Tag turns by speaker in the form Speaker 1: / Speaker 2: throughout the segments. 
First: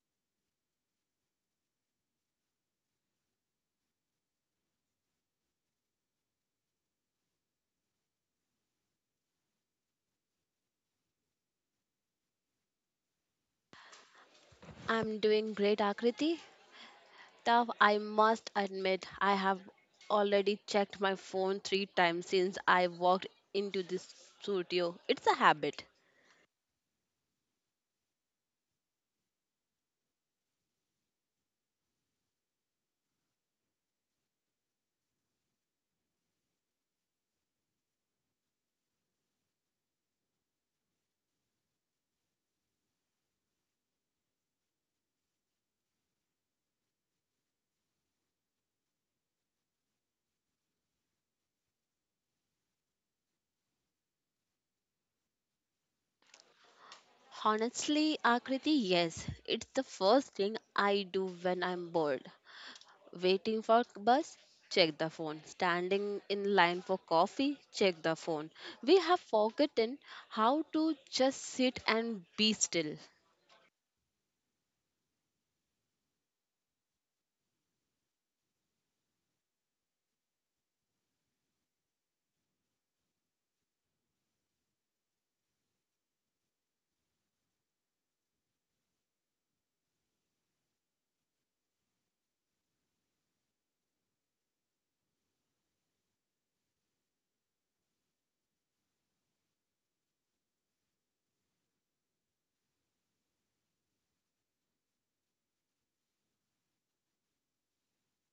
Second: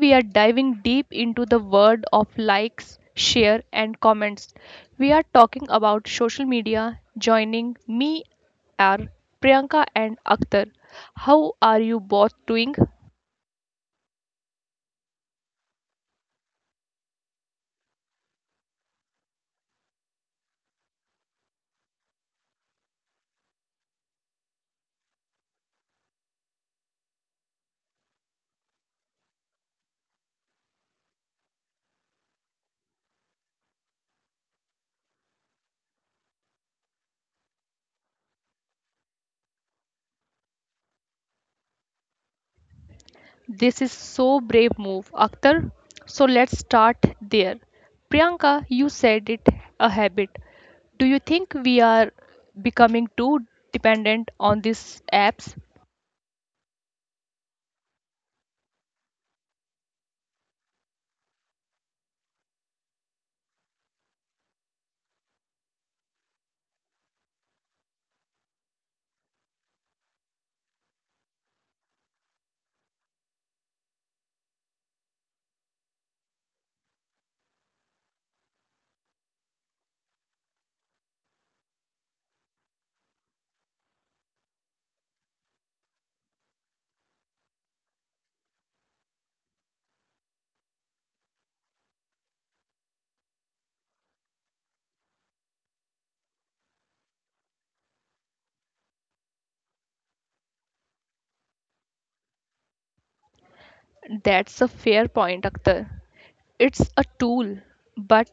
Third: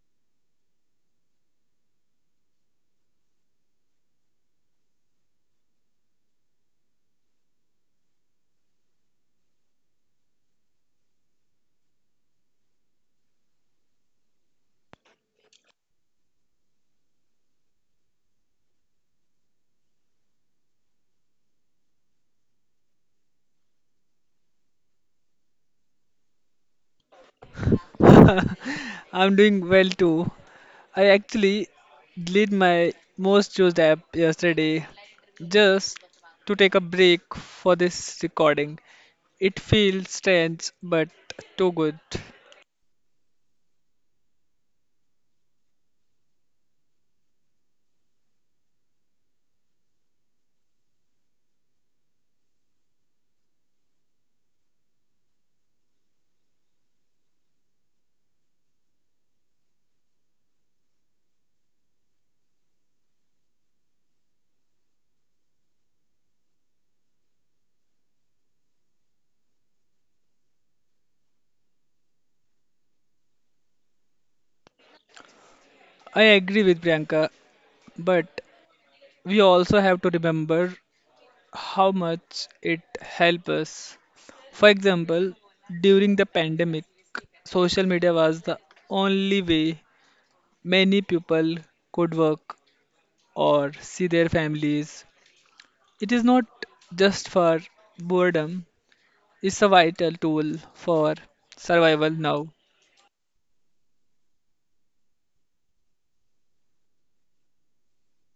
Speaker 1: we are diving deep into the world of likes, share and comments. We are talking about social media. Joining me are Priyanka and Akhtar. How are you both doing?
Speaker 2: I'm doing great, Akriti. Though I must admit, I have already checked my phone three times since I walked into this studio. It's a habit.
Speaker 3: I'm doing well too. I actually deleted my most used app yesterday just to take a break for this recording. It feels strange but too good.
Speaker 1: This is so brave move, Akhtar. So let's start there. Priyanka, you said it a habit. Do you think we are becoming too dependent on these apps?
Speaker 2: Honestly, Akriti, yes, it's the first thing I do when I'm bored. Waiting for bus, check the phone. Standing in line for coffee, check the phone. We have forgotten how to just sit and be still.
Speaker 3: I agree with Priyanka, but we also have to remember how much it helps us. For example, during the pandemic, social media was the only way many people could work or see their families. It is not just for boredom, it's a vital tool for survival now.
Speaker 1: That's a fair point, Akhtar. It's a tool, but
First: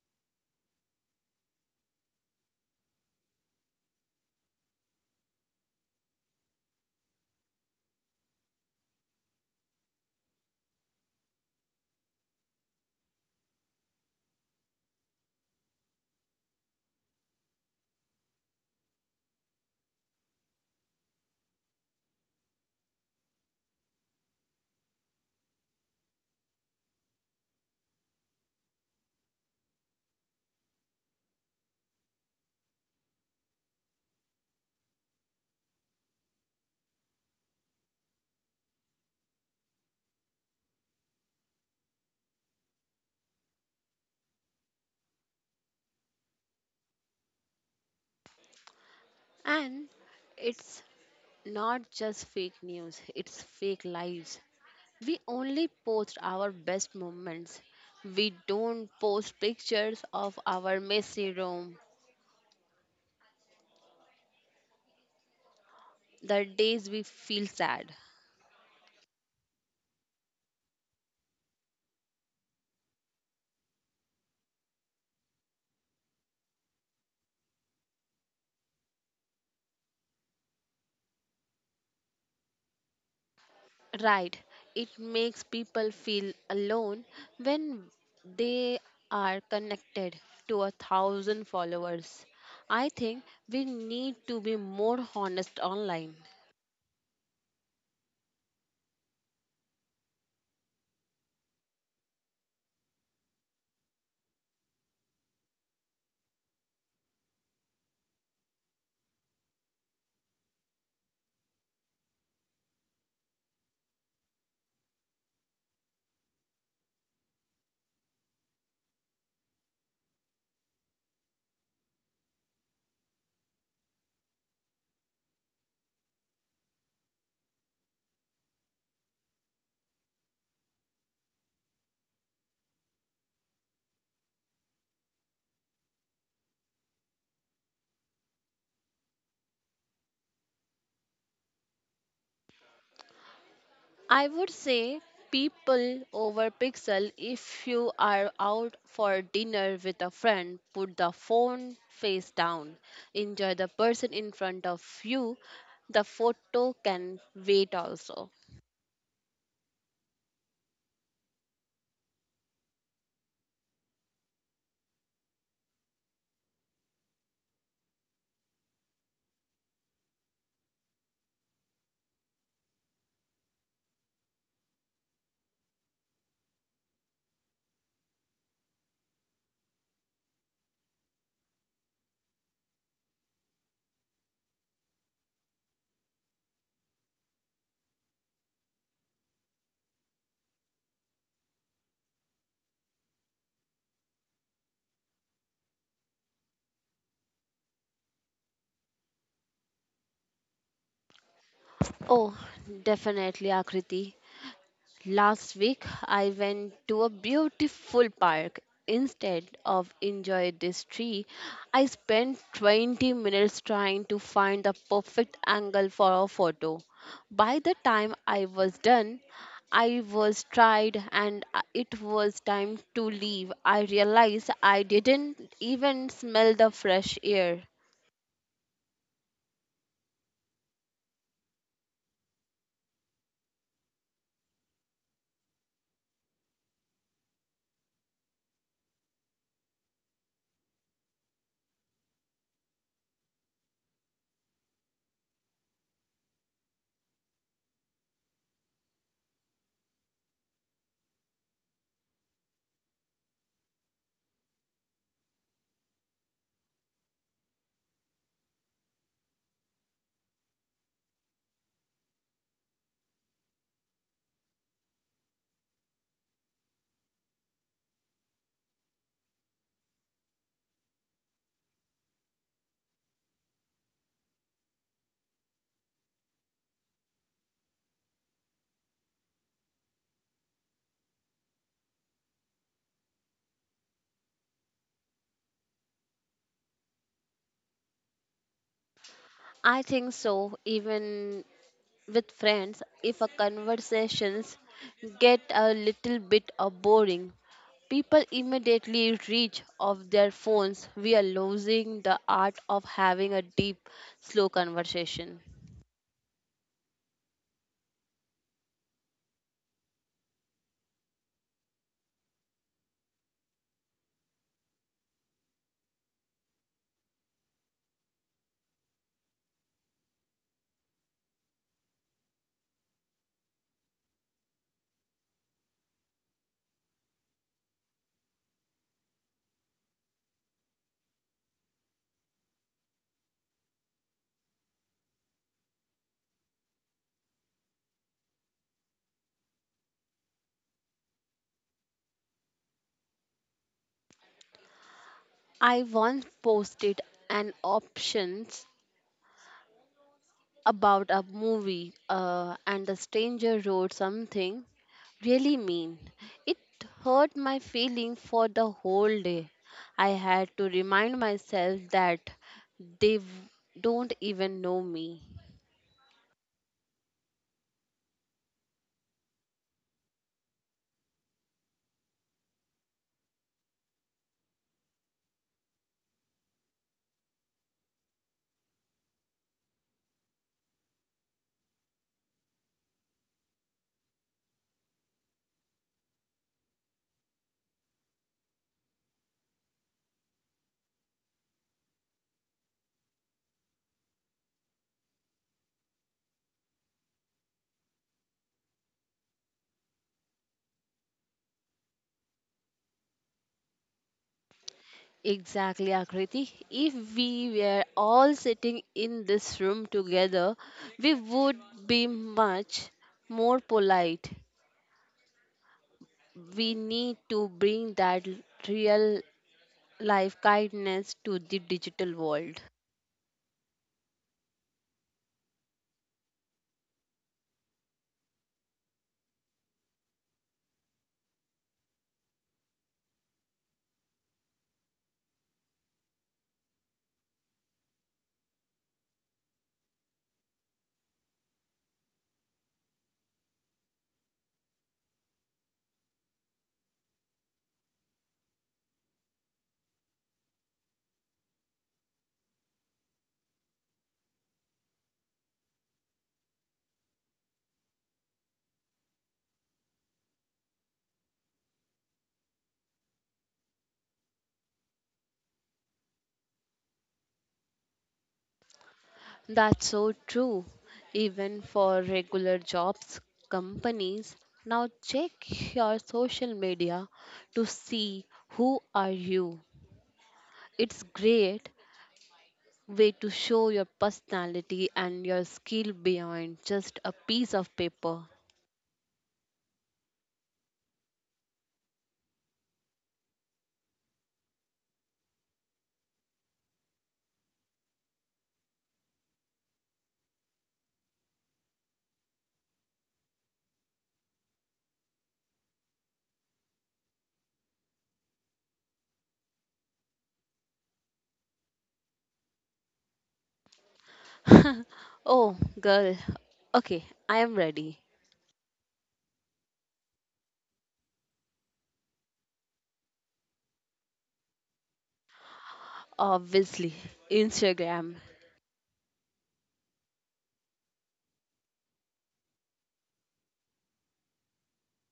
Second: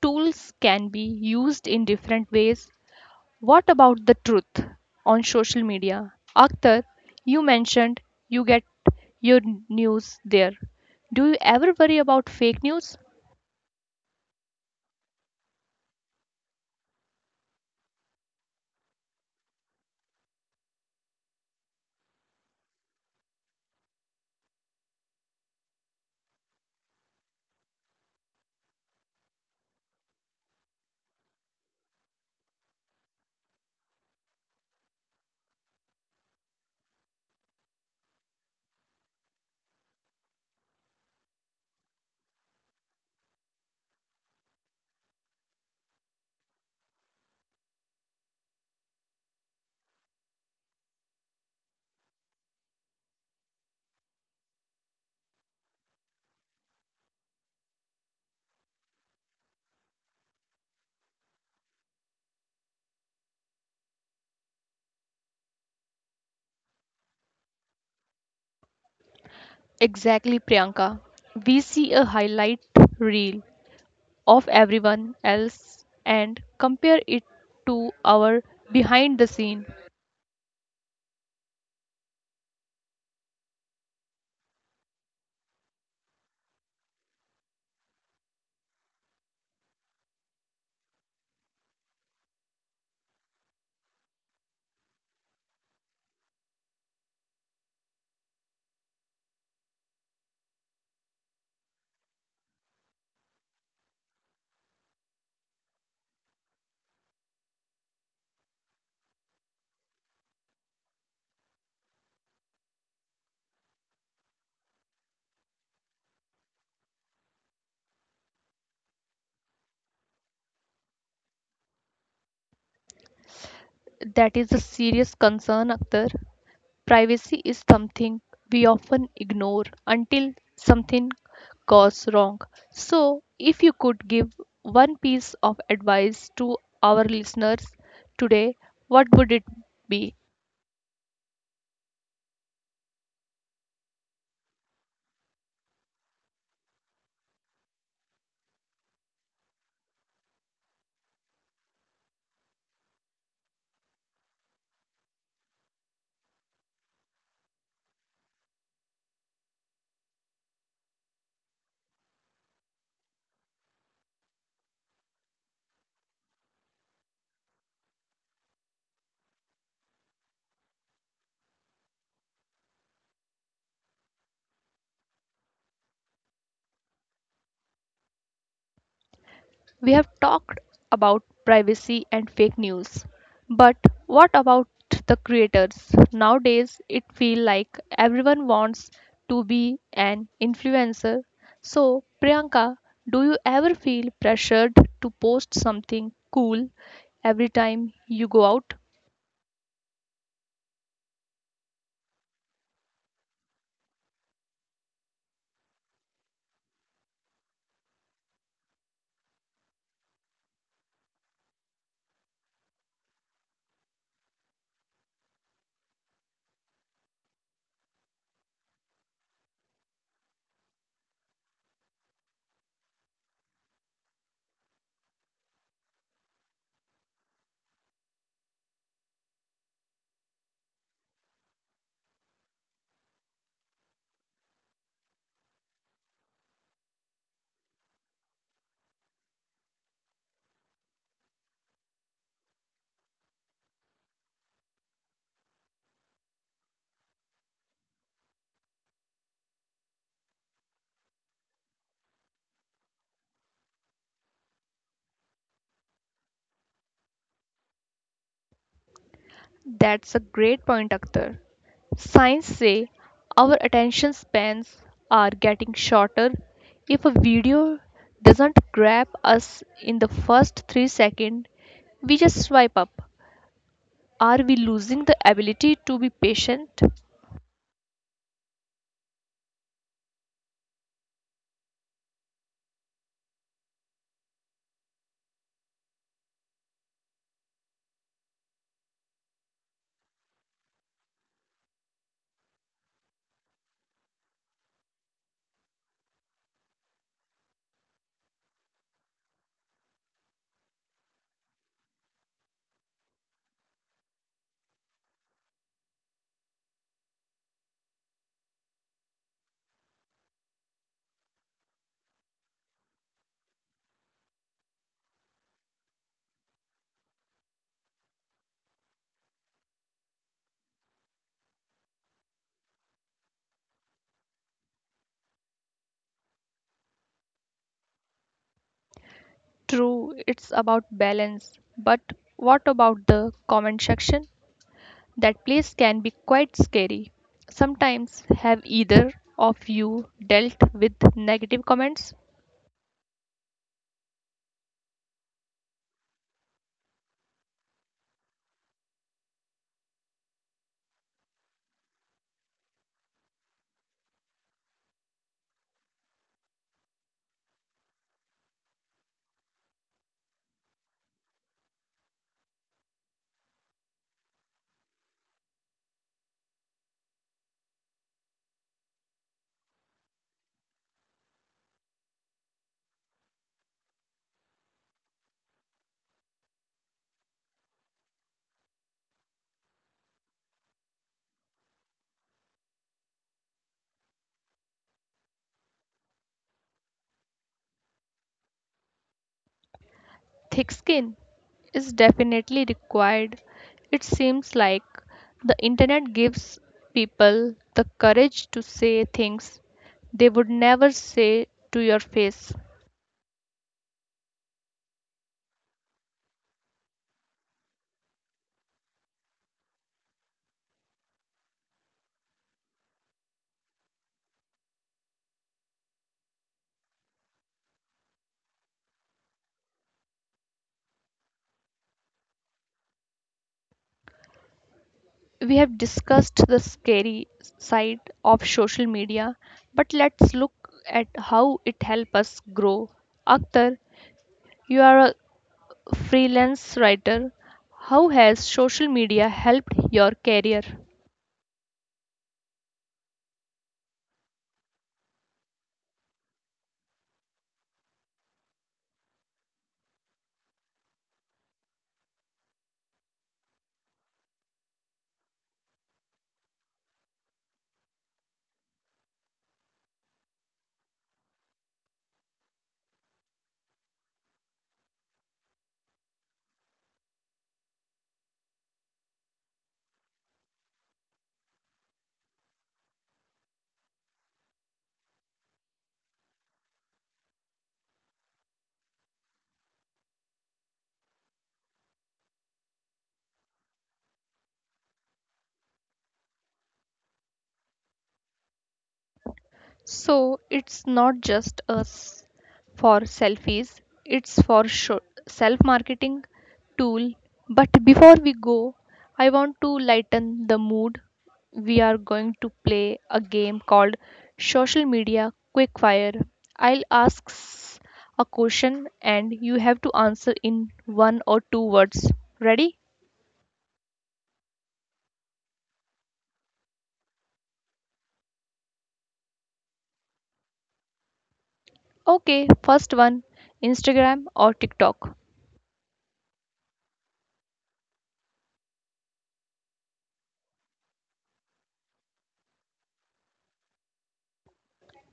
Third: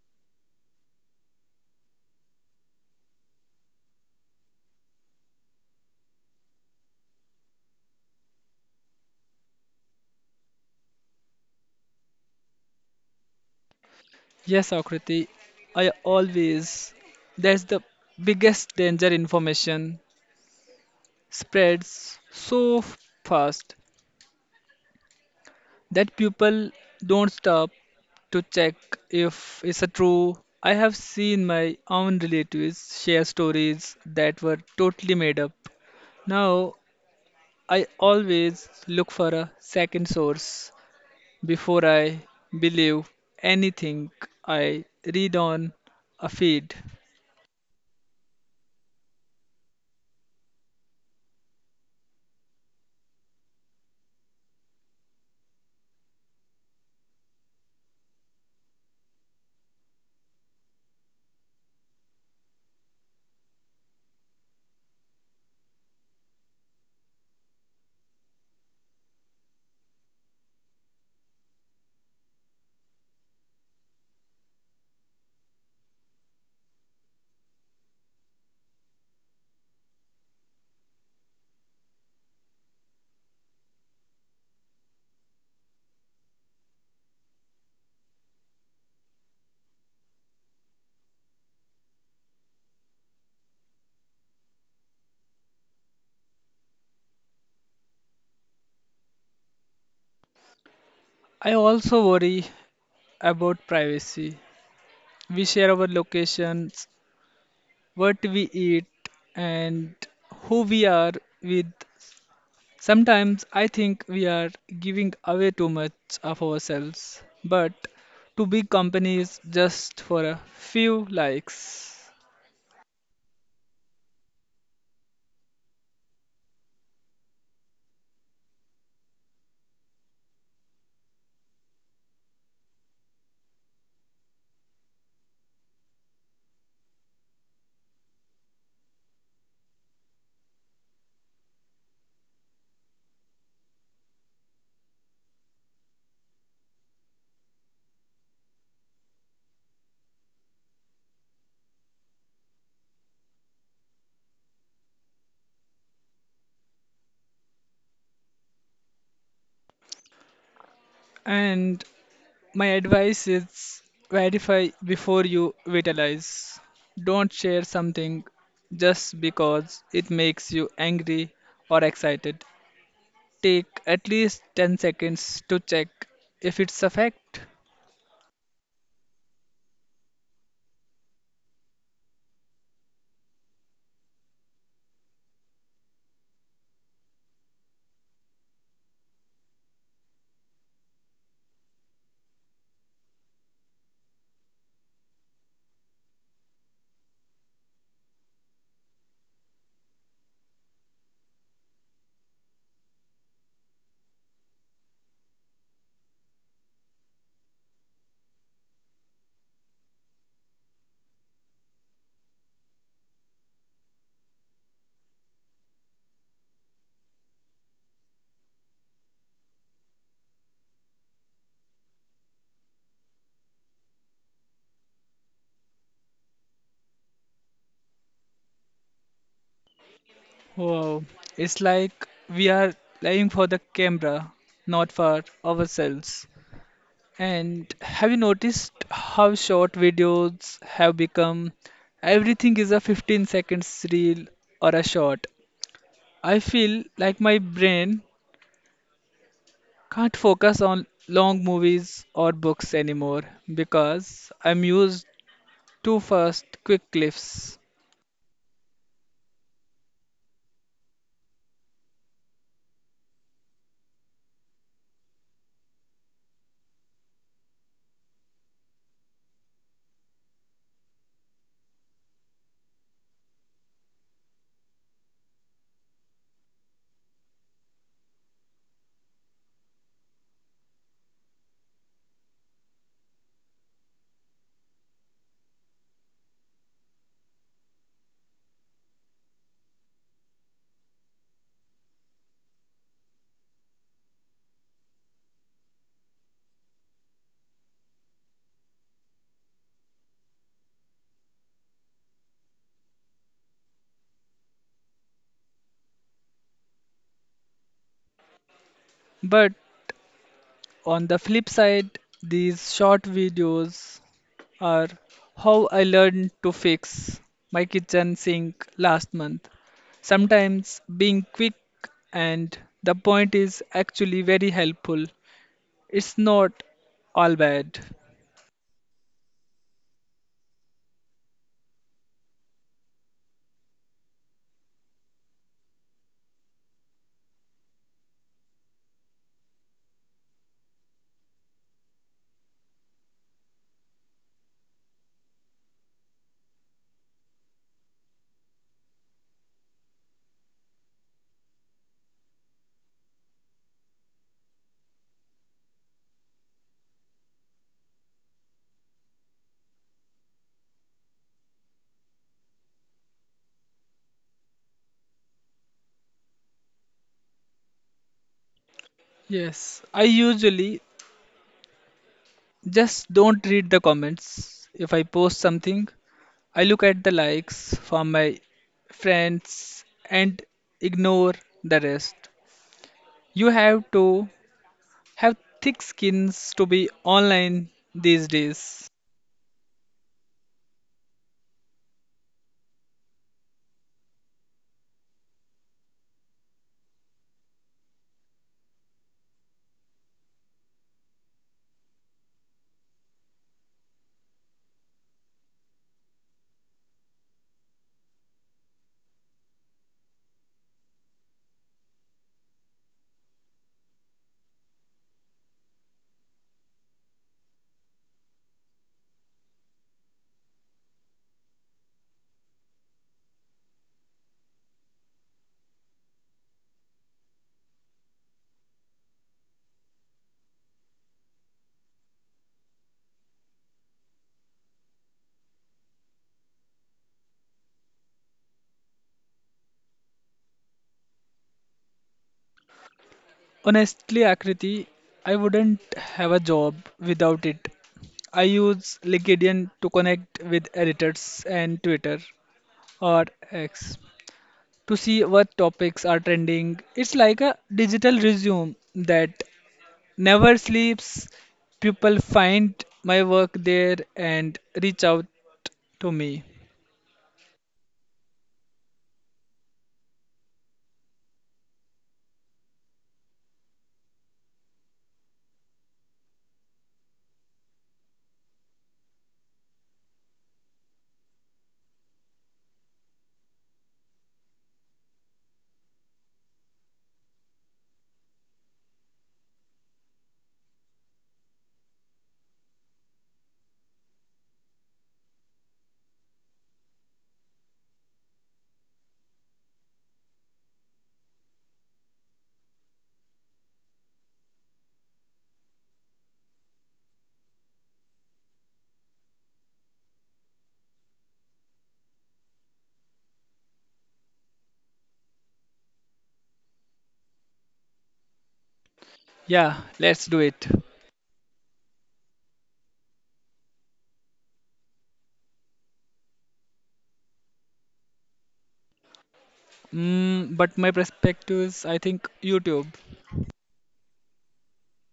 Speaker 1: tools can be used in different ways. What about the truth on social media? Akhtar, you mentioned you get your news there. Do you ever worry about fake news?
Speaker 3: Yes, Akriti, I always. That's the biggest danger. Information spreads so fast that people don't stop to check if it's a true. I have seen my own relatives share stories that were totally made up. Now I always look for a second source before I believe anything I read on a feed.
Speaker 2: And it's not just fake news, it's fake lives. We only post our best moments. We don't post pictures of our messy room, the days we feel sad.
Speaker 1: Exactly, Priyanka. We see a highlight reel of everyone else and compare it to our behind the scene.
Speaker 2: Right, it makes people feel alone when they are connected to a thousand followers. I think we need to be more honest online.
Speaker 3: I also worry about privacy. We share our locations, what we eat, and who we are with. Sometimes I think we are giving away too much of ourselves, but to big companies just for a few likes.
Speaker 1: That is a serious concern, Akhtar. Privacy is something we often ignore until something goes wrong. So, if you could give one piece of advice to our listeners today, what would it be?
Speaker 2: I would say people over pixel, if you are out for dinner with a friend, put the phone face down. Enjoy the person in front of you. The photo can wait also.
Speaker 3: And my advice is verify before you vitalize. Don't share something just because it makes you angry or excited. Take at least 10 seconds to check if it's a fact.
Speaker 1: We have talked about privacy and fake news, but what about the creators? Nowadays, it feels like everyone wants to be an influencer. So, Priyanka, do you ever feel pressured to post something cool every time you go out?
Speaker 2: Oh, definitely, Akriti. Last week, I went to a beautiful park. Instead of enjoy this tree, I spent 20 minutes trying to find the perfect angle for a photo. By the time I was done, I was tired and it was time to leave. I realized I didn't even smell the fresh air.
Speaker 3: Wow, it's like we are lying for the camera, not for ourselves. And have you noticed how short videos have become? Everything is a 15 seconds reel or a short. I feel like my brain can't focus on long movies or books anymore because I'm used to fast, quick clips.
Speaker 1: That's a great point, Akhtar. Science say our attention spans are getting shorter. If a video doesn't grab us in the first 3 seconds, we just swipe up. Are we losing the ability to be patient?
Speaker 2: I think so. Even with friends, if a conversations get a little bit of boring, people immediately reach of their phones. We are losing the art of having a deep slow conversation.
Speaker 3: But on the flip side, these short videos are how I learned to fix my kitchen sink last month. Sometimes being quick and the point is actually very helpful. It's not all bad.
Speaker 1: True, it's about balance, but what about the comment section? That place can be quite scary. Sometimes have either of you dealt with negative comments?
Speaker 2: I once posted an options about a movie and the stranger wrote something really mean. It hurt my feeling for the whole day. I had to remind myself that they don't even know me.
Speaker 3: Yes, I usually just don't read the comments. If I post something, I look at the likes from my friends and ignore the rest. You have to have thick skins to be online these days.
Speaker 1: Thick skin is definitely required. It seems like the internet gives people the courage to say things they would never say to your face.
Speaker 2: Exactly, Akriti. If we were all sitting in this room together, we would be much more polite. We need to bring that real life kindness to the digital world.
Speaker 1: We have discussed the scary side of social media, but let's look at how it helps us grow. Akhtar, you are a freelance writer. How has social media helped your career?
Speaker 3: Honestly, Akriti, I wouldn't have a job without it. I use LinkedIn to connect with editors and Twitter or X to see what topics are trending. It's like a digital resume that never sleeps. People find my work there and reach out to me.
Speaker 2: That's so true. Even for regular jobs, companies now check your social media to see who are you. It's great way to show your personality and your skill beyond just a piece of paper.
Speaker 1: So it's not just us for selfies, it's for self marketing tool. But before we go, I want to lighten the mood. We are going to play a game called Social Media Quickfire. I'll ask a question and you have to answer in one or two words. Ready?
Speaker 2: Oh, girl. Okay, I am ready.
Speaker 3: Yeah, let's do it.
Speaker 1: Okay, first one, Instagram or TikTok?
Speaker 2: Obviously, Instagram.
Speaker 3: Mm, but my perspectives, I think YouTube.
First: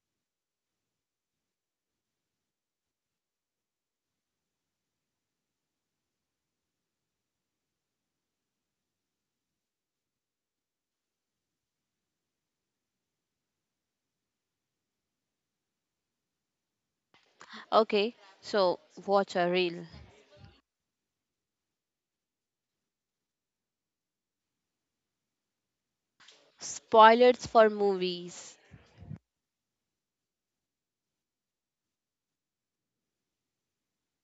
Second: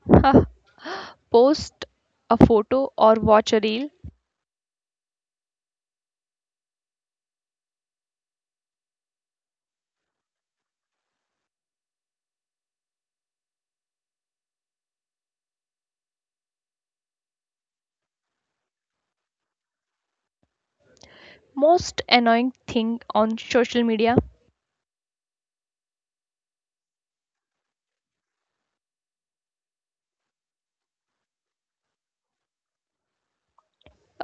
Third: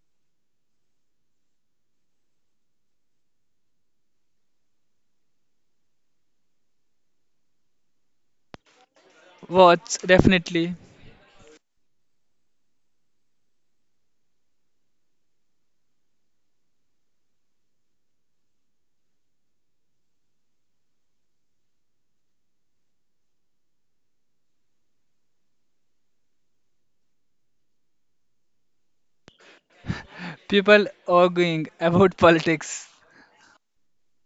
Speaker 1: Huh, post a photo or watch a reel?
Speaker 3: Watch, definitely.
Speaker 2: Okay, so watch a reel.
Speaker 1: Most annoying thing on social media?
Speaker 2: Spoilers for movies.
Speaker 3: People arguing about politics.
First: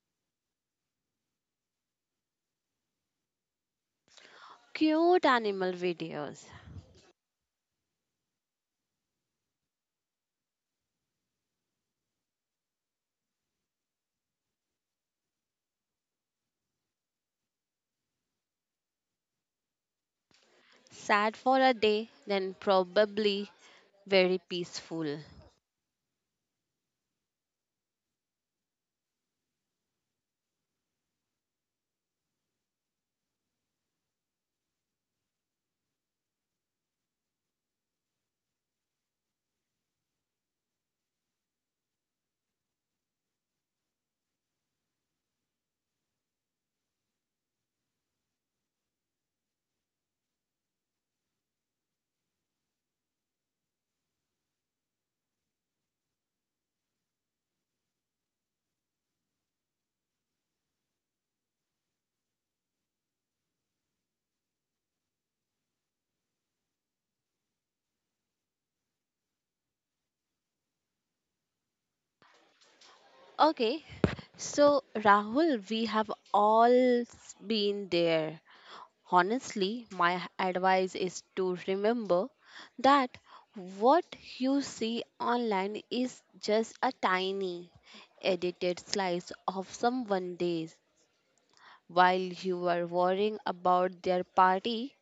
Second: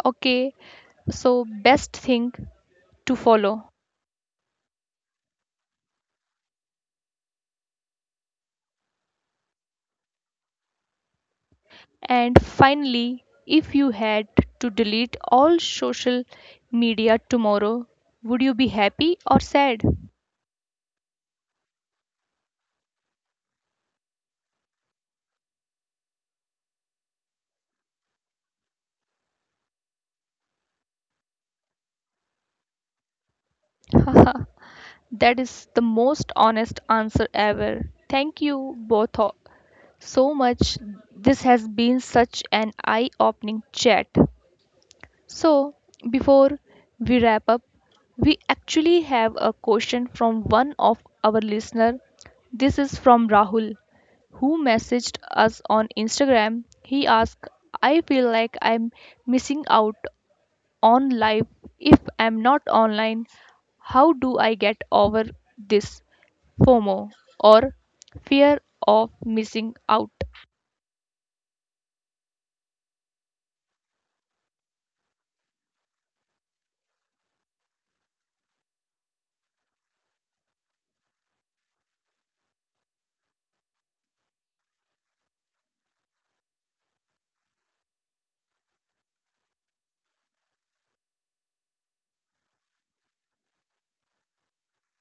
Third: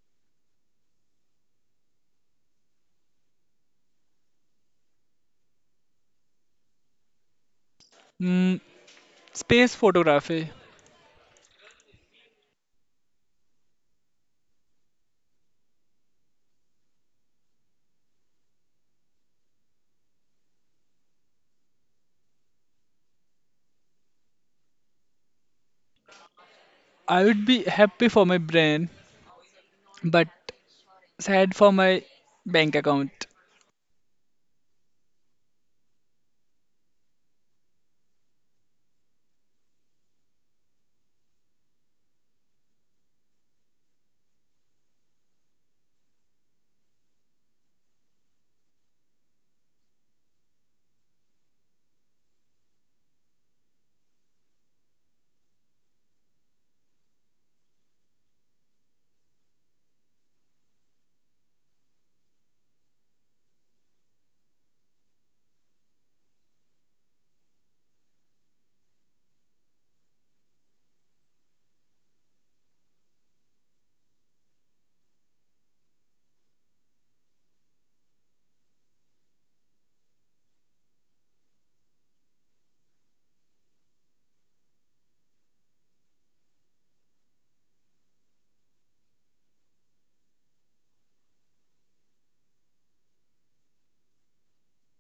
Speaker 1: Okay, so best thing to follow?
Speaker 2: Cute animal videos.
Speaker 3: Mm, space photography.
Speaker 1: And finally, if you had to delete all social media tomorrow, would you be happy or sad?
Speaker 2: Sad for a day, then probably very peaceful.
Speaker 3: I would be happy for my brain, but sad for my bank account.
Speaker 1: That is the most honest answer ever. Thank you both so much. This has been such an eye opening chat. So, before we wrap up, we actually have a question from one of our listener. This is from Rahul, who messaged us on Instagram. He asked, "I feel like I'm missing out on life if I'm not online. How do I get over this FOMO or fear of missing out?"
Speaker 2: Okay, so Rahul, we have all been there. Honestly, my advice is to remember that what you see online is just a tiny edited slice of someone's days while you are worrying about their party.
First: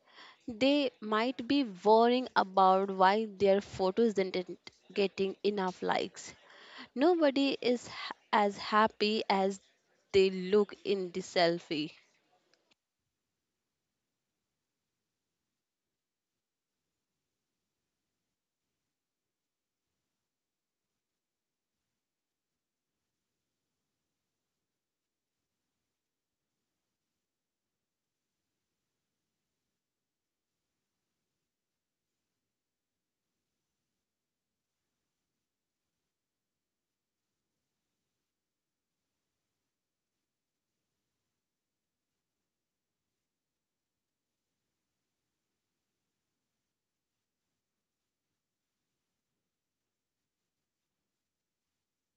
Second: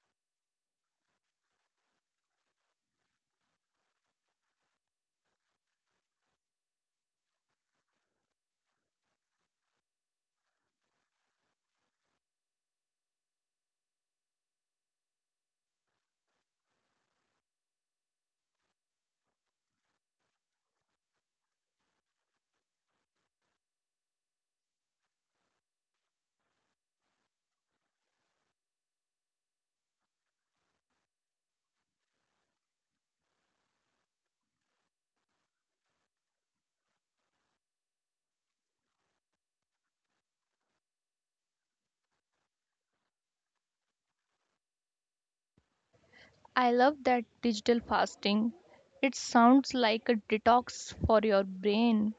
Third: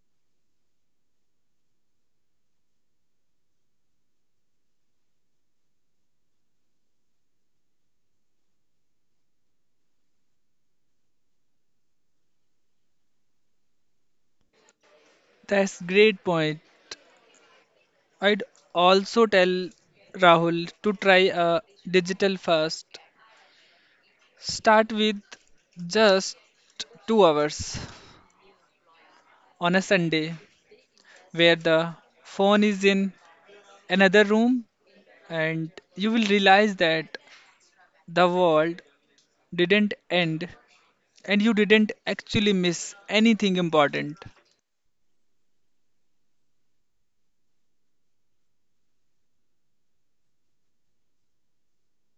Speaker 2: They might be worrying about why their photos didn't getting enough likes. Nobody is as happy as they look in the selfie.
Speaker 3: That's great point. I'd also tell Rahul to try a digital first. Start with just 2 hours on a Sunday where the phone is in another room, and you will realize that the world didn't end and you didn't actually miss anything important.
Speaker 1: I love that digital fasting. It sounds like a detox for your brain.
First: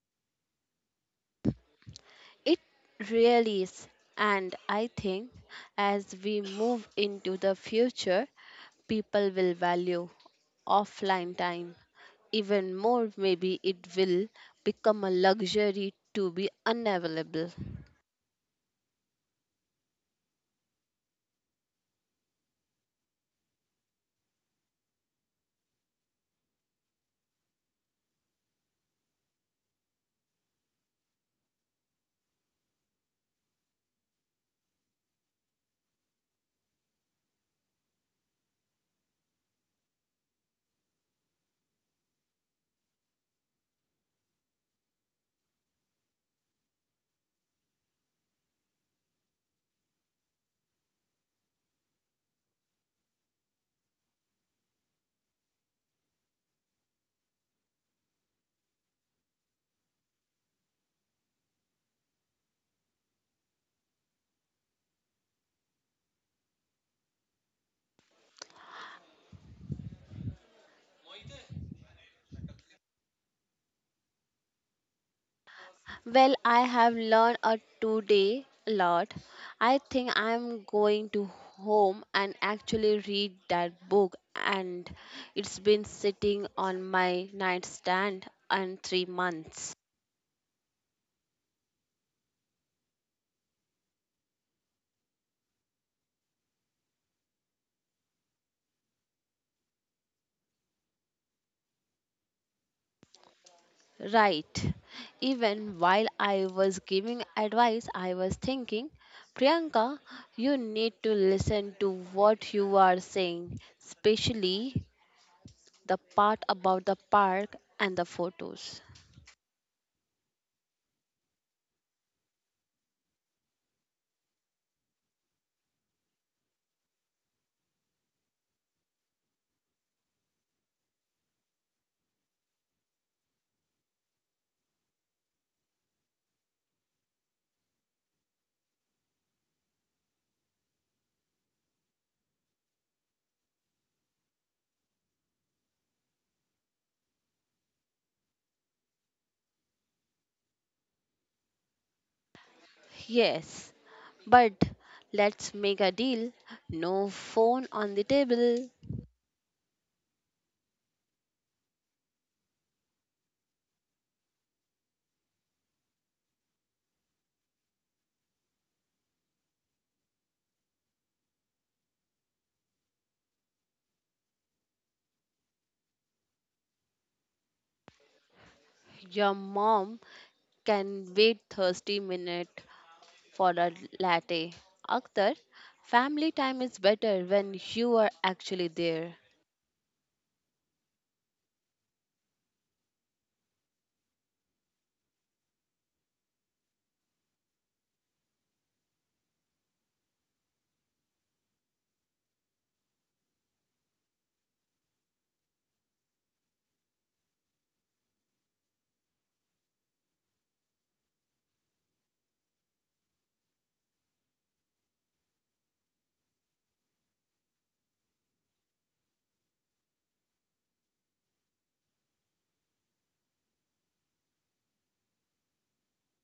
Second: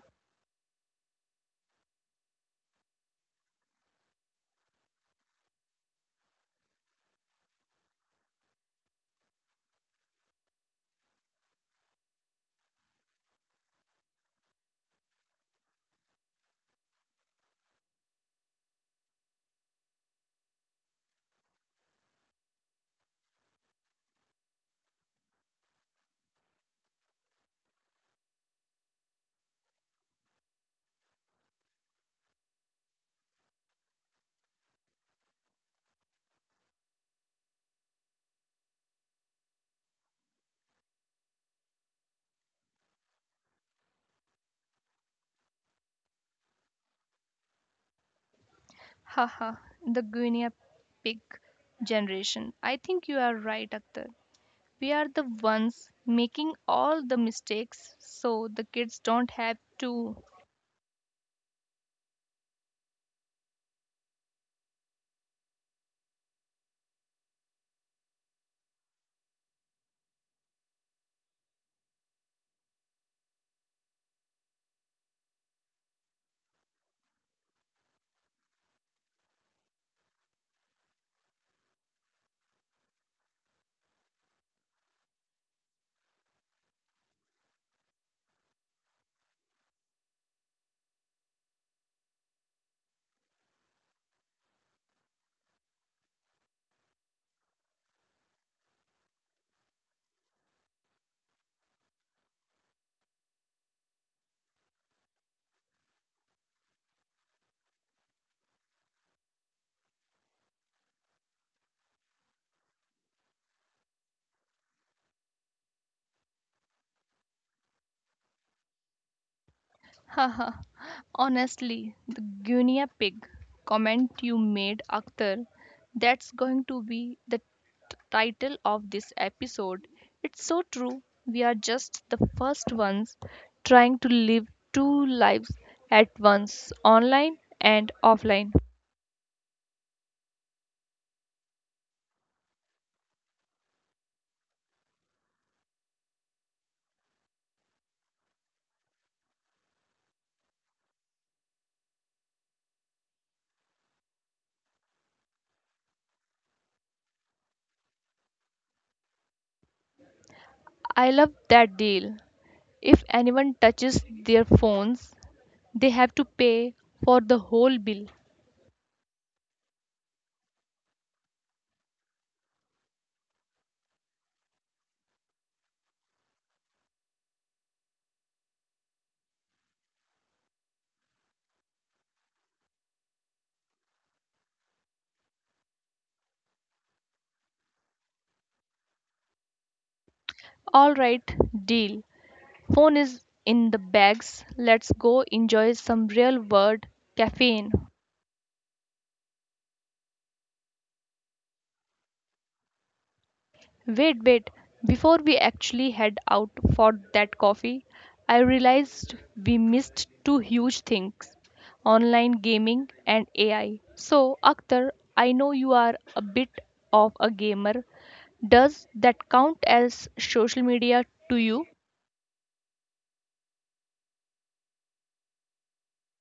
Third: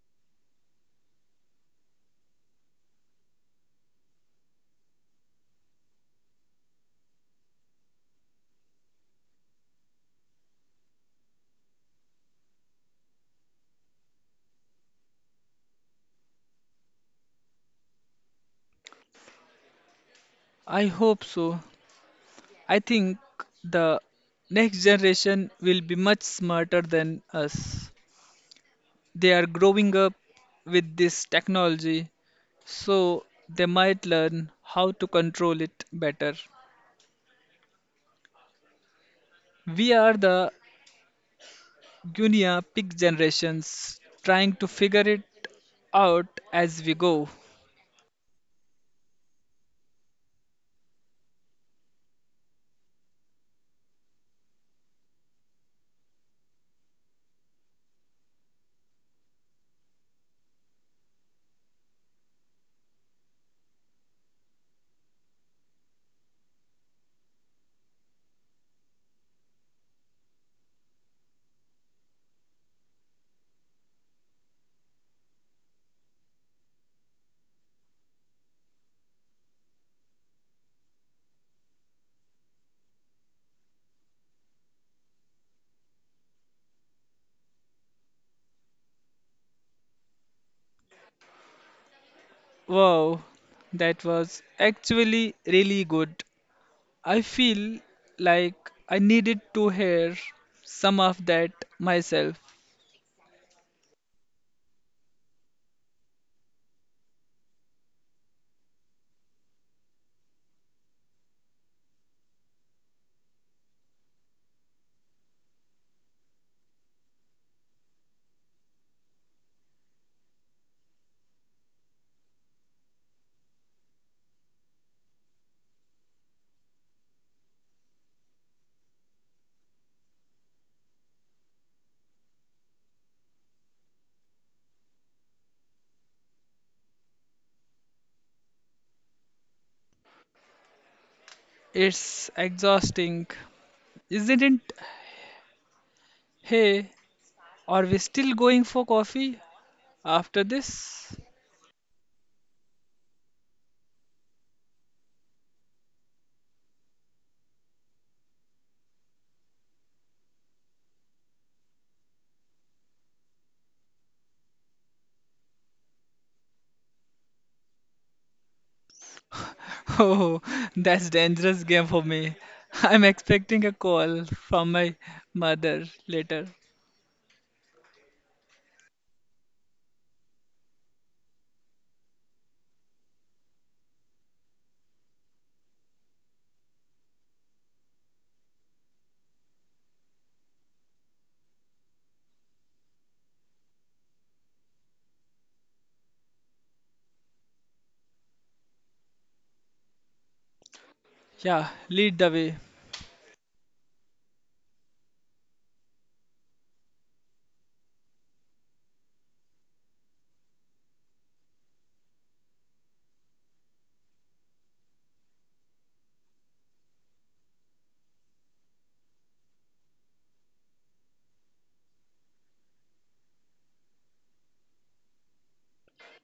Speaker 2: It really is. And I think as we move into the future, people will value offline time even more. Maybe it will become a luxury to be unavailable.
Speaker 3: I hope so. I think the next generation will be much smarter than us. They are growing up with this technology, so they might learn how to control it better. We are the Guinea pig generations trying to figure it out as we go.
Speaker 1: Haha, the guinea pig generation. I think you are right, Akhtar. We are the ones making all the mistakes so the kids don't have to.
Speaker 2: Well, I have learned a today a lot. I think I'm going to home and actually read that book, and it's been sitting on my nightstand and 3 months.
Speaker 3: Wow, that was actually really good. I feel like I needed to hear some of that myself.
Speaker 2: Right. Even while I was giving advice, I was thinking, Priyanka, you need to listen to what you are saying, especially the part about the park and the photos.
Speaker 1: Haha, honestly, the guinea pig comment you made, Akhtar, that's going to be the title of this episode. It's so true. We are just the first ones trying to live two lives at once, online and offline.
Speaker 3: It's exhausting, isn't it? Hey, are we still going for coffee? After this?
Speaker 2: Yes, but let's make a deal, no phone on the table.
Speaker 1: I love that deal. If anyone touches their phones, they have to pay for the whole bill.
Speaker 3: Oh, that's dangerous game for me. I'm expecting a call from my mother later.
Speaker 2: Your mom can wait 30 minutes for a latte. Akhtar, family time is better when you are actually there.
Speaker 1: All right, deal. Phone is in the bags. Let's go enjoy some real world caffeine.
Speaker 3: Yeah, lead the way.
Speaker 1: Wait, wait. Before we actually head out for that coffee, I realized we missed two huge things, online gaming and AI. So, Akhtar, I know you are a bit of a gamer. Does that count as social media to you?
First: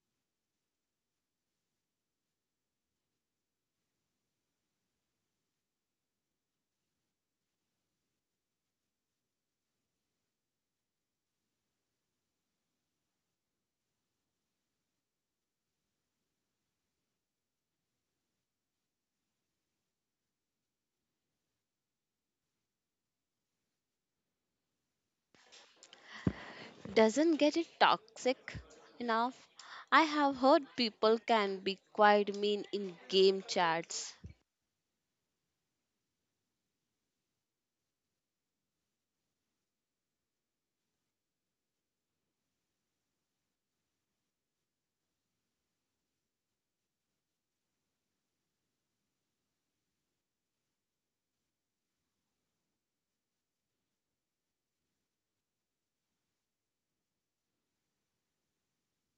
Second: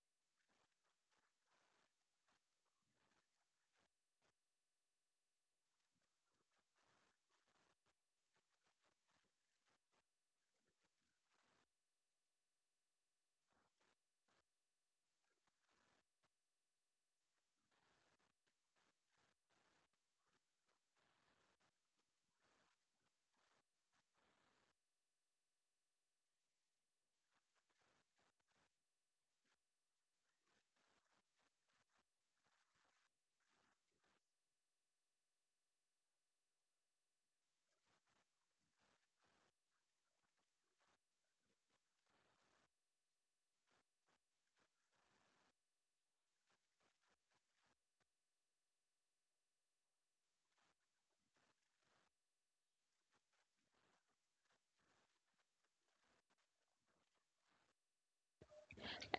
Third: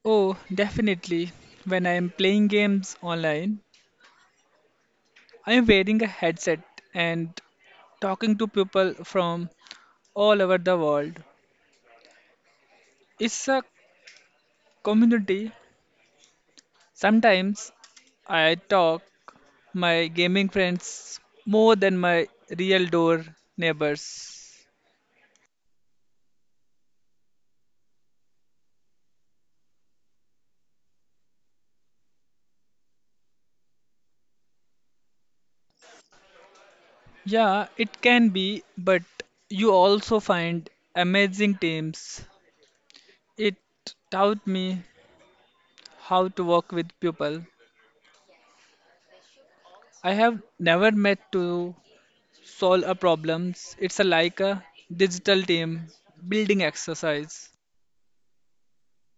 Speaker 3: Oh, definitely. When I am playing games online, I am wearing a headset and talking to people from all over the world. It's a community. Sometimes I talk my gaming friends more than my real door neighbors.
Speaker 2: Doesn't get it toxic enough? I have heard people can be quite mean in game chats.
Speaker 3: Yeah, it can be, but you also find amazing teams. It taught me how to work with people I have never met to solve a problems. It's a like a digital team building exercise.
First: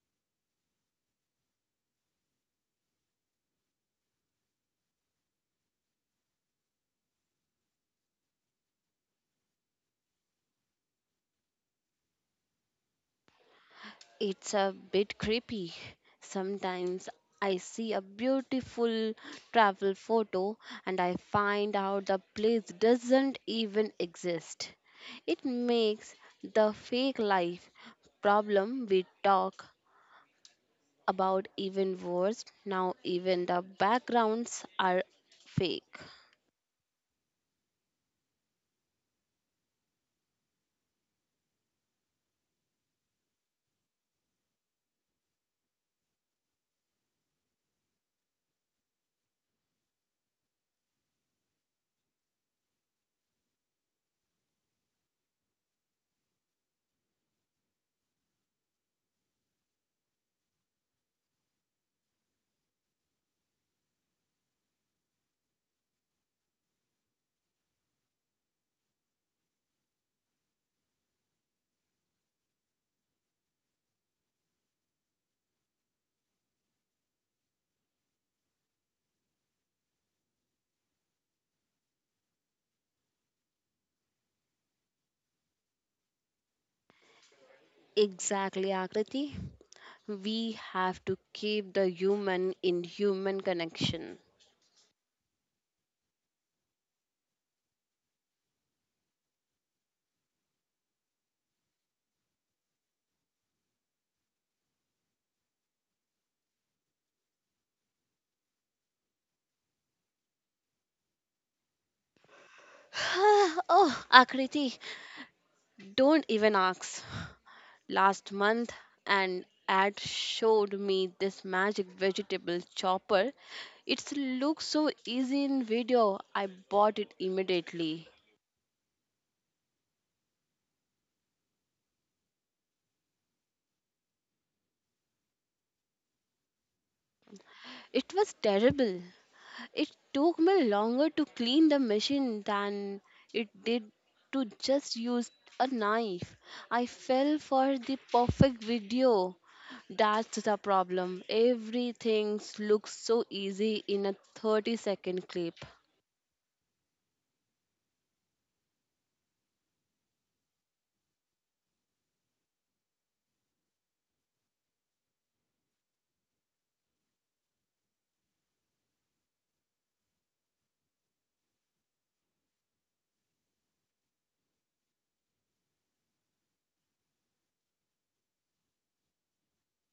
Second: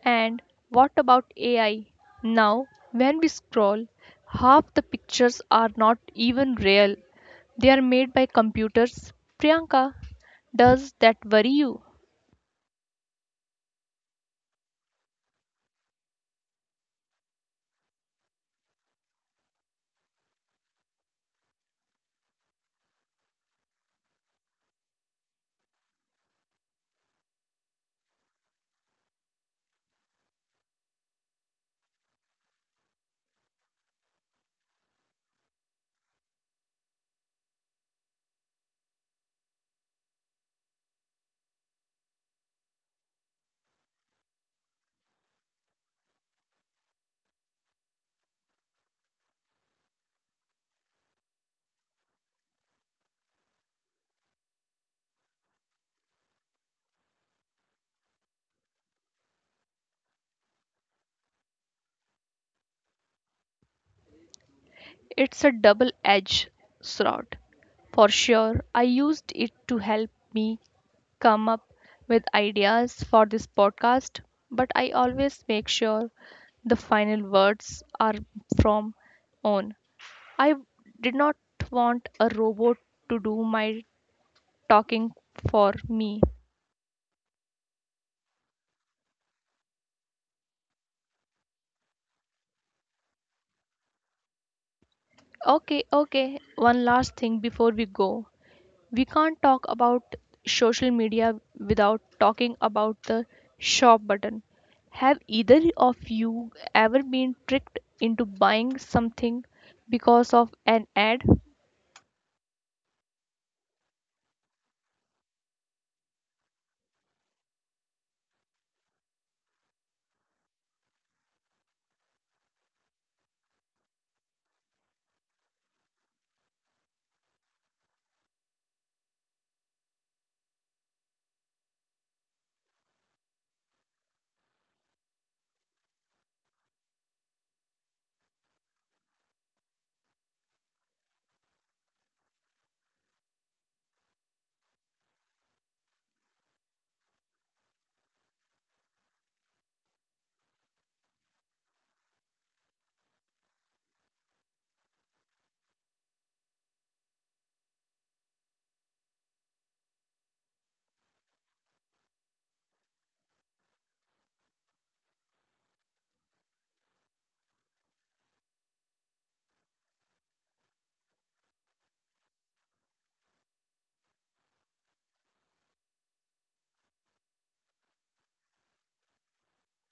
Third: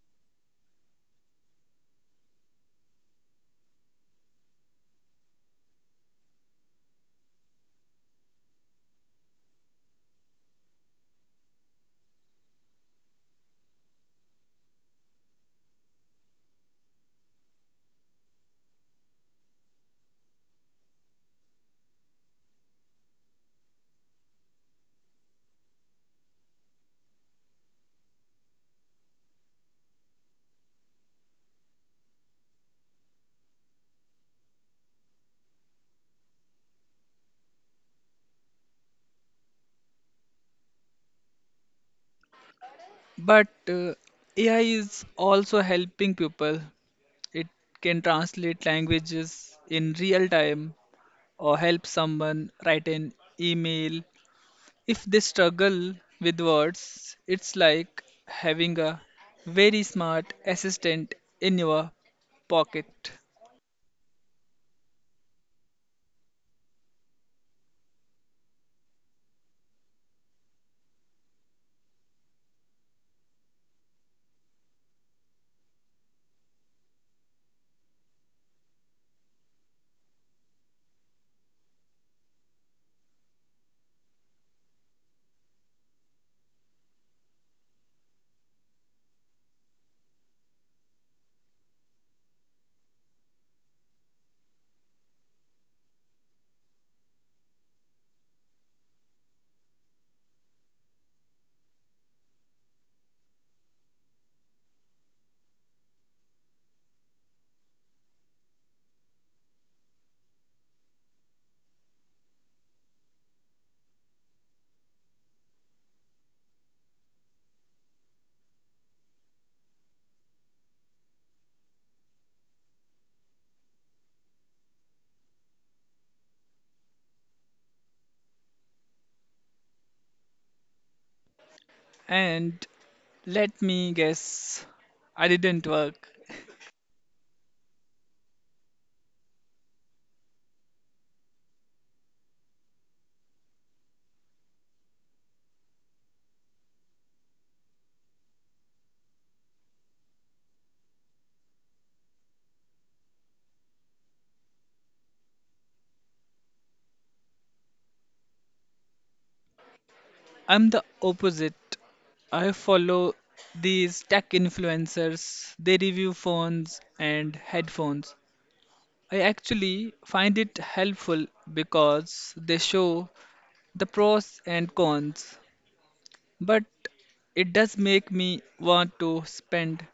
Speaker 1: And what about AI? Now, when we scroll, half the pictures are not even real. They are made by computers. Priyanka, does that worry you?
Speaker 2: It's a bit creepy. Sometimes I see a beautiful travel photo and I find out the place doesn't even exist. It makes the fake life problem we talk about even worse. Now, even the backgrounds are fake.
Speaker 3: But AI is also helping people. It can translate languages in real time or help someone write an email. If they struggle with words, it's like having a very smart assistant in your pocket.
Speaker 1: It's a double edged sword. For sure, I used it to help me come up with ideas for this podcast, but I always make sure the final words are from own. I did not want a robot to do my talking for me.
Speaker 2: Exactly, Akriti. We have to keep the human in human connection.
Speaker 1: Okay, okay, one last thing before we go. We can't talk about social media without talking about the shop button. Have either of you ever been tricked into buying something because of an ad?
Speaker 2: Oh, Akriti, don't even ask. Last month, an ad showed me this magic vegetable chopper. It looks so easy in video. I bought it immediately.
Speaker 3: And let me guess, I didn't work.
Speaker 2: It was terrible. It took me longer to clean the machine than it did to just use a knife. I fell for the perfect video. That's the problem. Everything looks so easy in a 30-second clip.
Speaker 3: I'm the opposite. I follow these tech influencers, they review phones and headphones. I actually find it helpful because they show the pros and cons. But it does make me want to spend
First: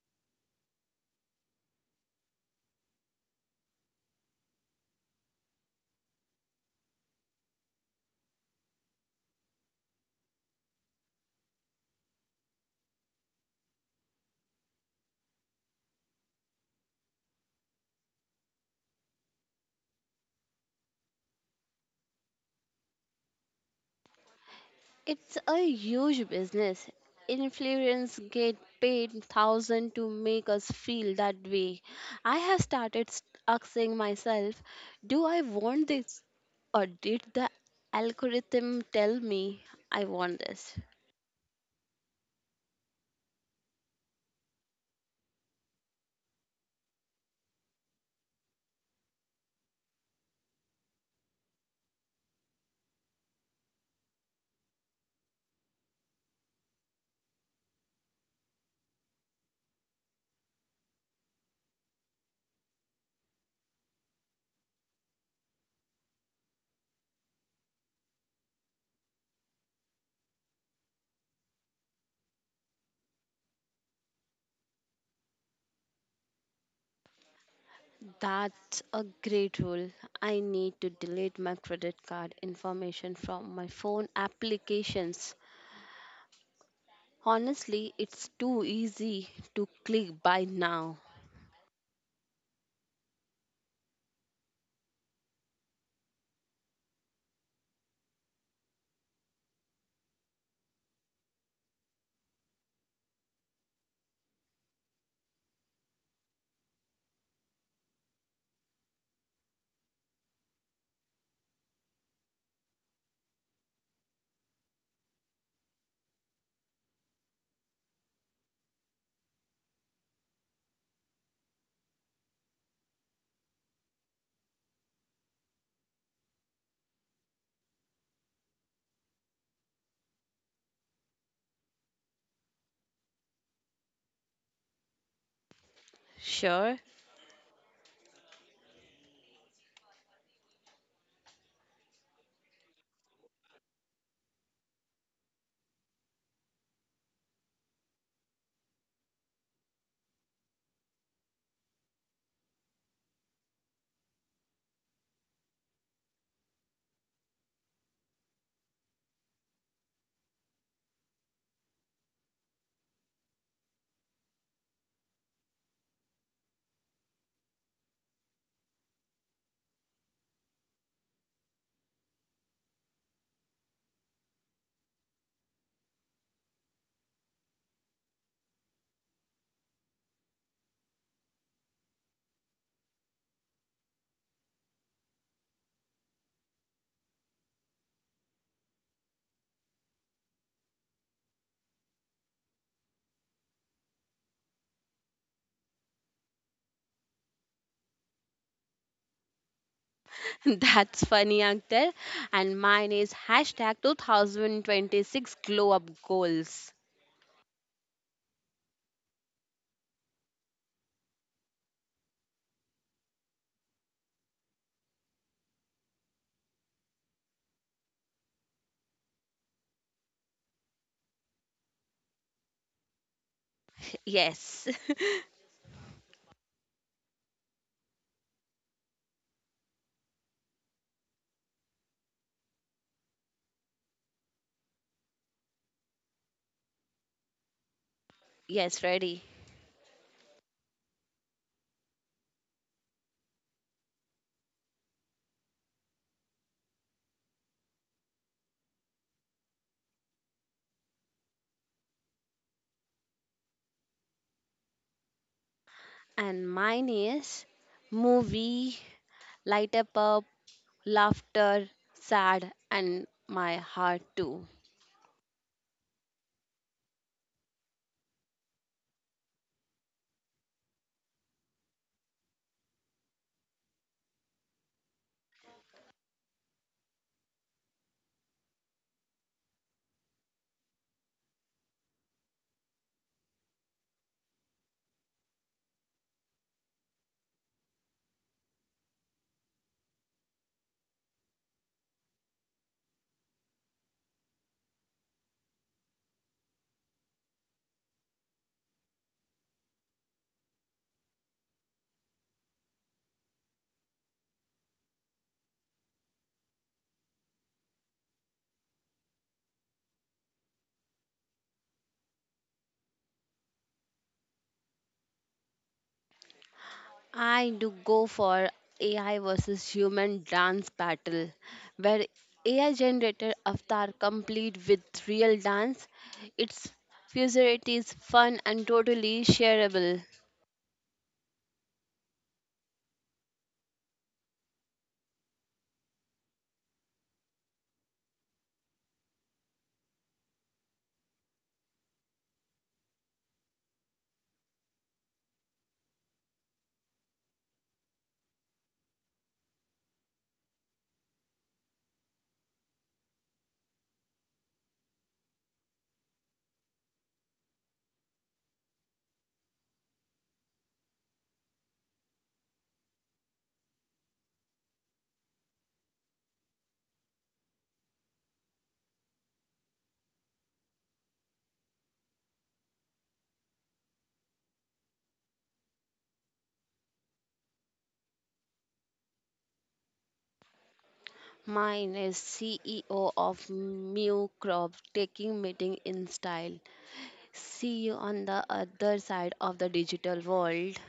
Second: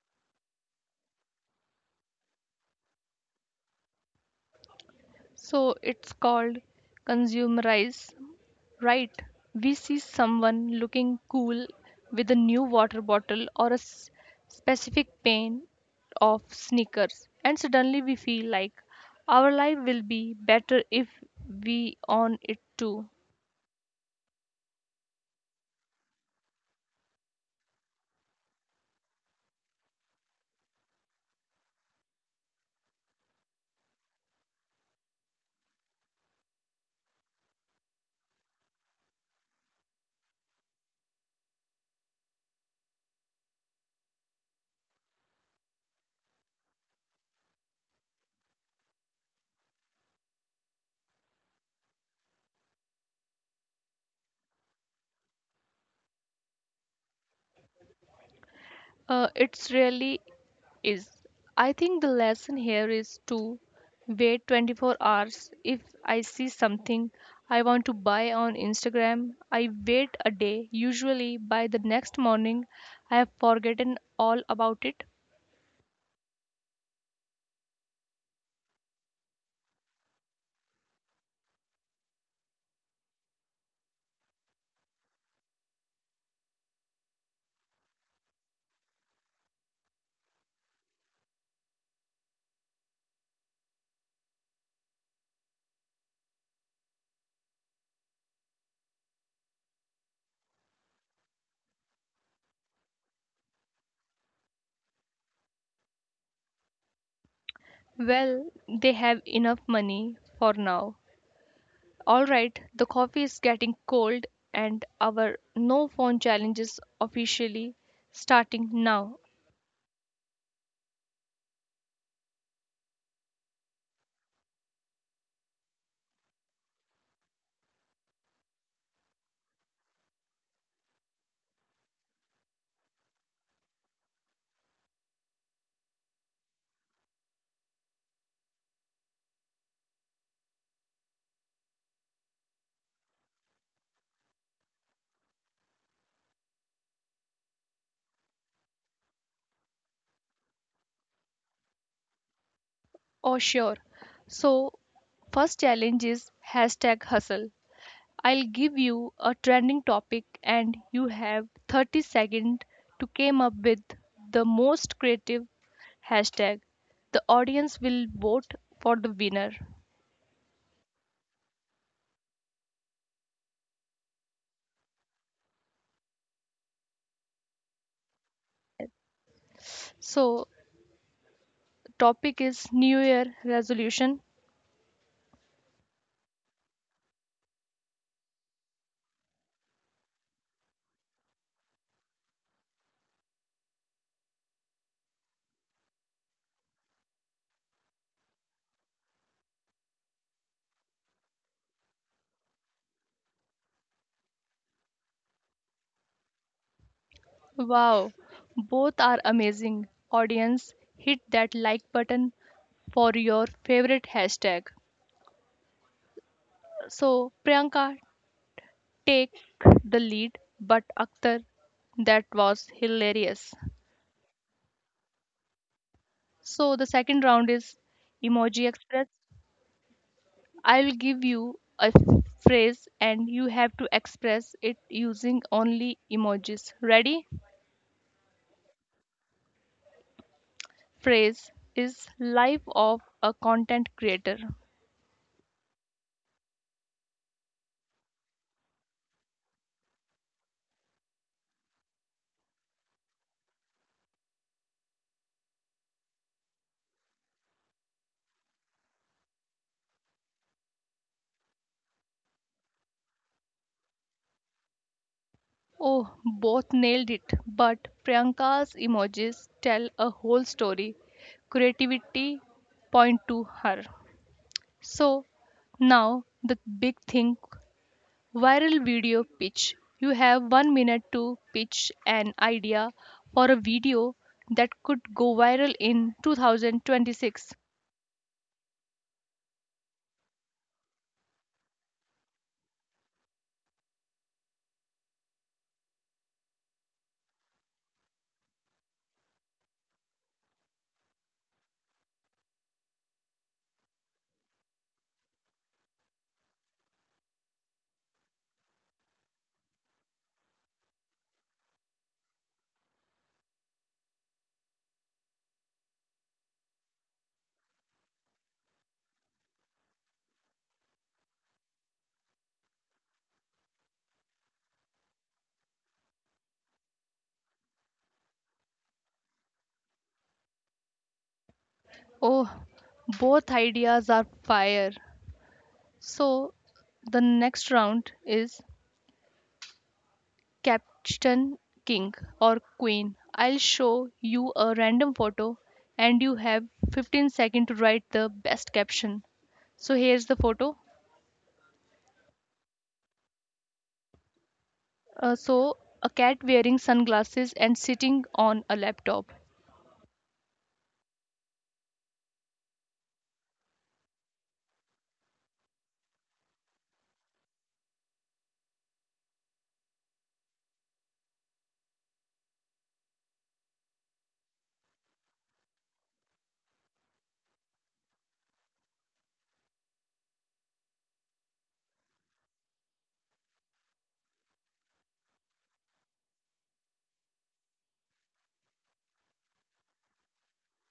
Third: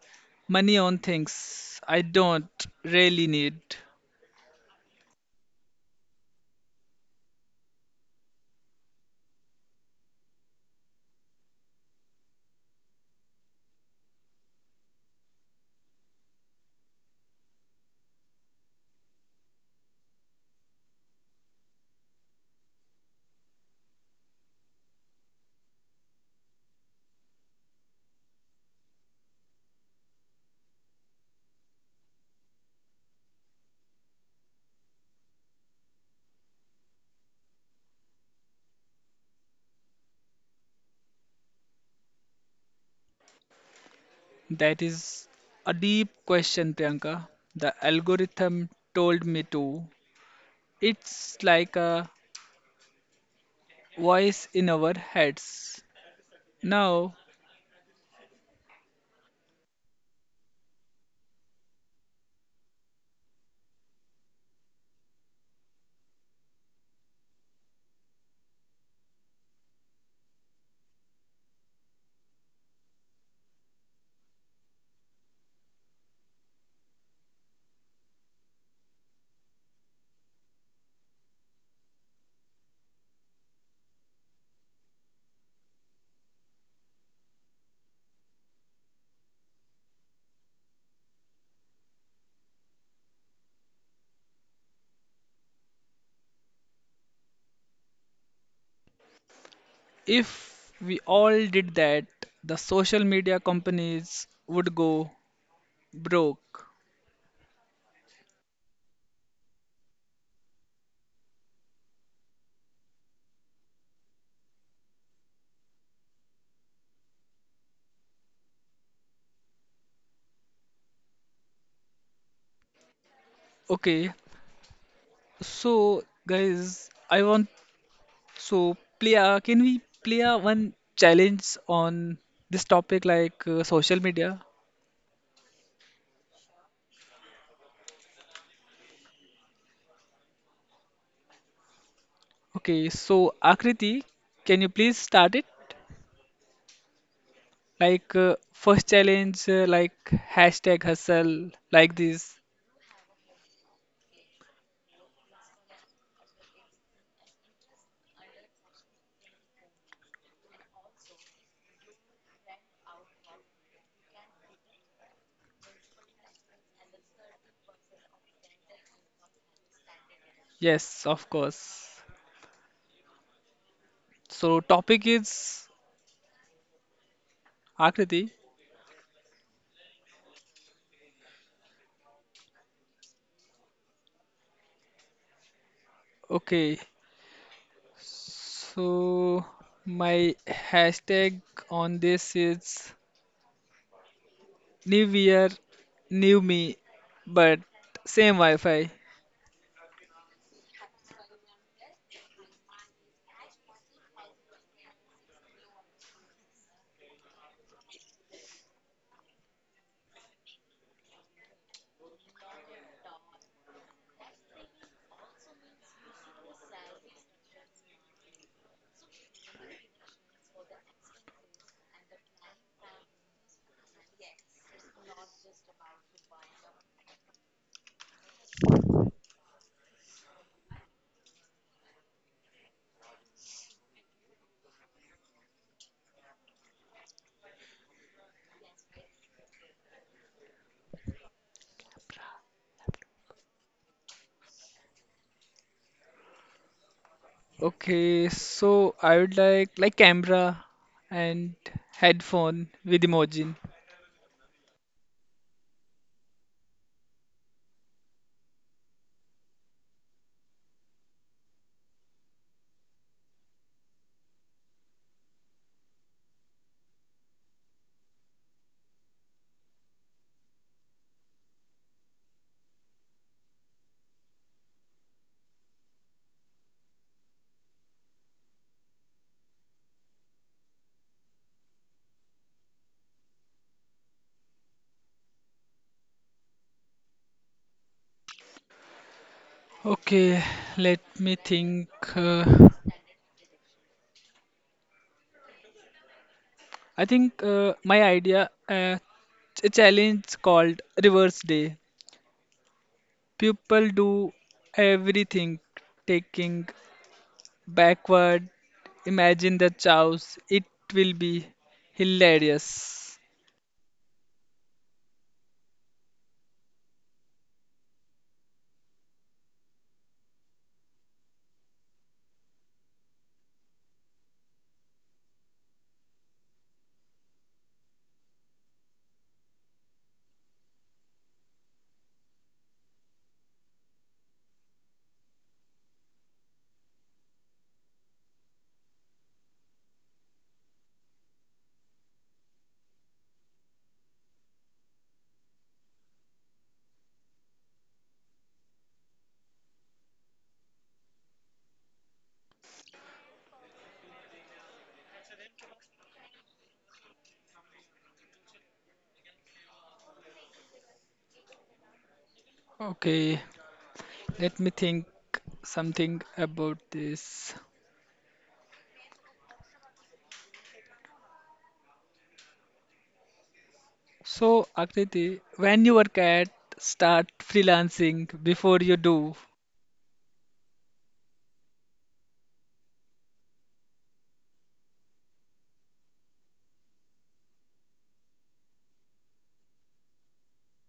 Speaker 3: money on things I don't really need.
Speaker 1: So it's called consumerize. Right, we see someone looking cool with a new water bottle or a specific pair of sneakers, and suddenly we feel like our life will be better if we own it too.
Speaker 2: It's a huge business. Influencers get paid thousand to make us feel that way. I have started asking myself, do I want this or did the algorithm tell me I want this?
Speaker 3: That is a deep question, Priyanka. The algorithm told me to. It's like a voice in our heads. Now,
Speaker 1: It's really is. I think the lesson here is to wait 24 hours. If I see something I want to buy on Instagram, I wait a day. Usually by the next morning, I have forgotten all about it.
Speaker 2: That's a great rule. I need to delete my credit card information from my phone applications. Honestly, it's too easy to click buy now.
Speaker 3: if we all did that, the social media companies would go broke.
Speaker 1: Well, they have enough money for now. All right, the coffee is getting cold and our no phone challenge is officially starting now.
Speaker 3: Okay, so guys, I want. So, Priya, can we play a one challenge on this topic like social media?
Speaker 2: Sure.
Speaker 3: Okay, so Akriti, can you please start it? Like first challenge, like hashtag hustle, like this.
Speaker 1: Oh, sure. So, first challenge is hashtag hustle. I'll give you a trending topic and you have 30 seconds to come up with the most creative hashtag. The audience will vote for the winner.
Speaker 3: Yes, of course. So topic is Akriti.
Speaker 1: So, topic is New Year resolution.
Speaker 3: Okay, so my hashtag on this is new year, new me, but same Wi-Fi.
Speaker 2: That's funny, Akhtar. And mine is hashtag 2026 glow up goals.
Speaker 1: Wow, both are amazing. Audience, hit that like button for your favorite hashtag. So, Priyanka, take the lead, but Akhtar, that was hilarious.
Speaker 2: Yes.
Speaker 1: So the second round is Emoji Express. I'll give you a phrase and you have to express it using only emojis. Ready?
Speaker 2: Yes, ready.
Speaker 1: Phrase is life of a content creator.
Speaker 3: Okay, so I would like camera and headphone with emoji.
Speaker 2: And mine is movie, light up, laughter, sad, and my heart too.
Speaker 1: Oh, both nailed it, but Priyanka's emojis tell a whole story. Creativity point to her. So now the big thing, Viral video pitch. You have 1 minute to pitch an idea for a video that could go viral in 2026.
Speaker 3: Okay, let me think. Uh, I think my idea a challenge called Reverse Day. People do everything, taking backward. Imagine the chows. It will be hilarious.
Speaker 2: I do go for AI versus human dance battle, where AI generated avatar complete with real dance. Its futurity is fun and totally shareable.
Speaker 1: Oh, both ideas are fire. So the next round is Captain King or Queen. I'll show you a random photo and you have 15 seconds to write the best caption. So here's the photo. So a cat wearing sunglasses and sitting on a laptop.
Speaker 3: Okay, let me think something about this. So, Akriti, when you work at start freelancing before you do.
Speaker 2: Mine is CEO of Mew Corp taking meeting in style. See you on the other side of the digital world.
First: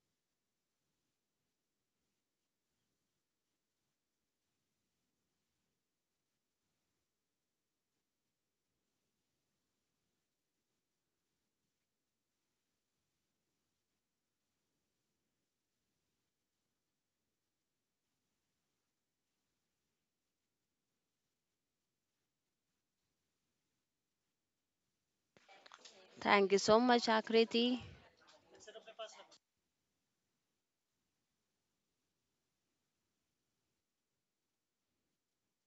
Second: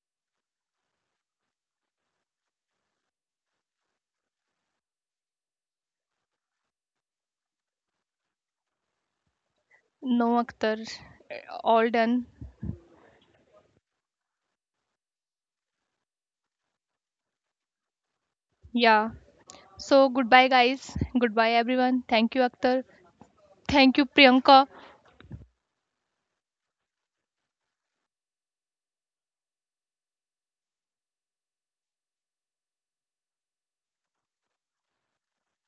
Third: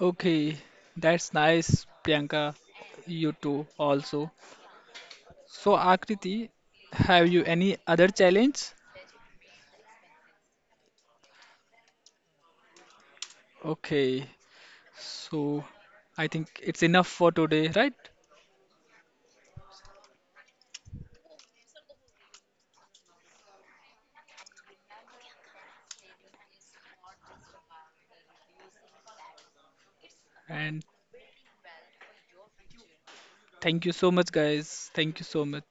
Speaker 3: Okay, that's nice, Priyanka. You too, also. So, Akriti, have you any other challenge?
Speaker 1: No, Akhtar. All done.
Speaker 3: Okay, so I think it's enough for today, right?
Speaker 1: Yeah. So goodbye, guys. Goodbye, everyone. Thank you, Akhtar. Thank you, Priyanka.
Speaker 2: Thank you so much, Akriti.
Speaker 3: And thank you so much, guys. Thank you so much.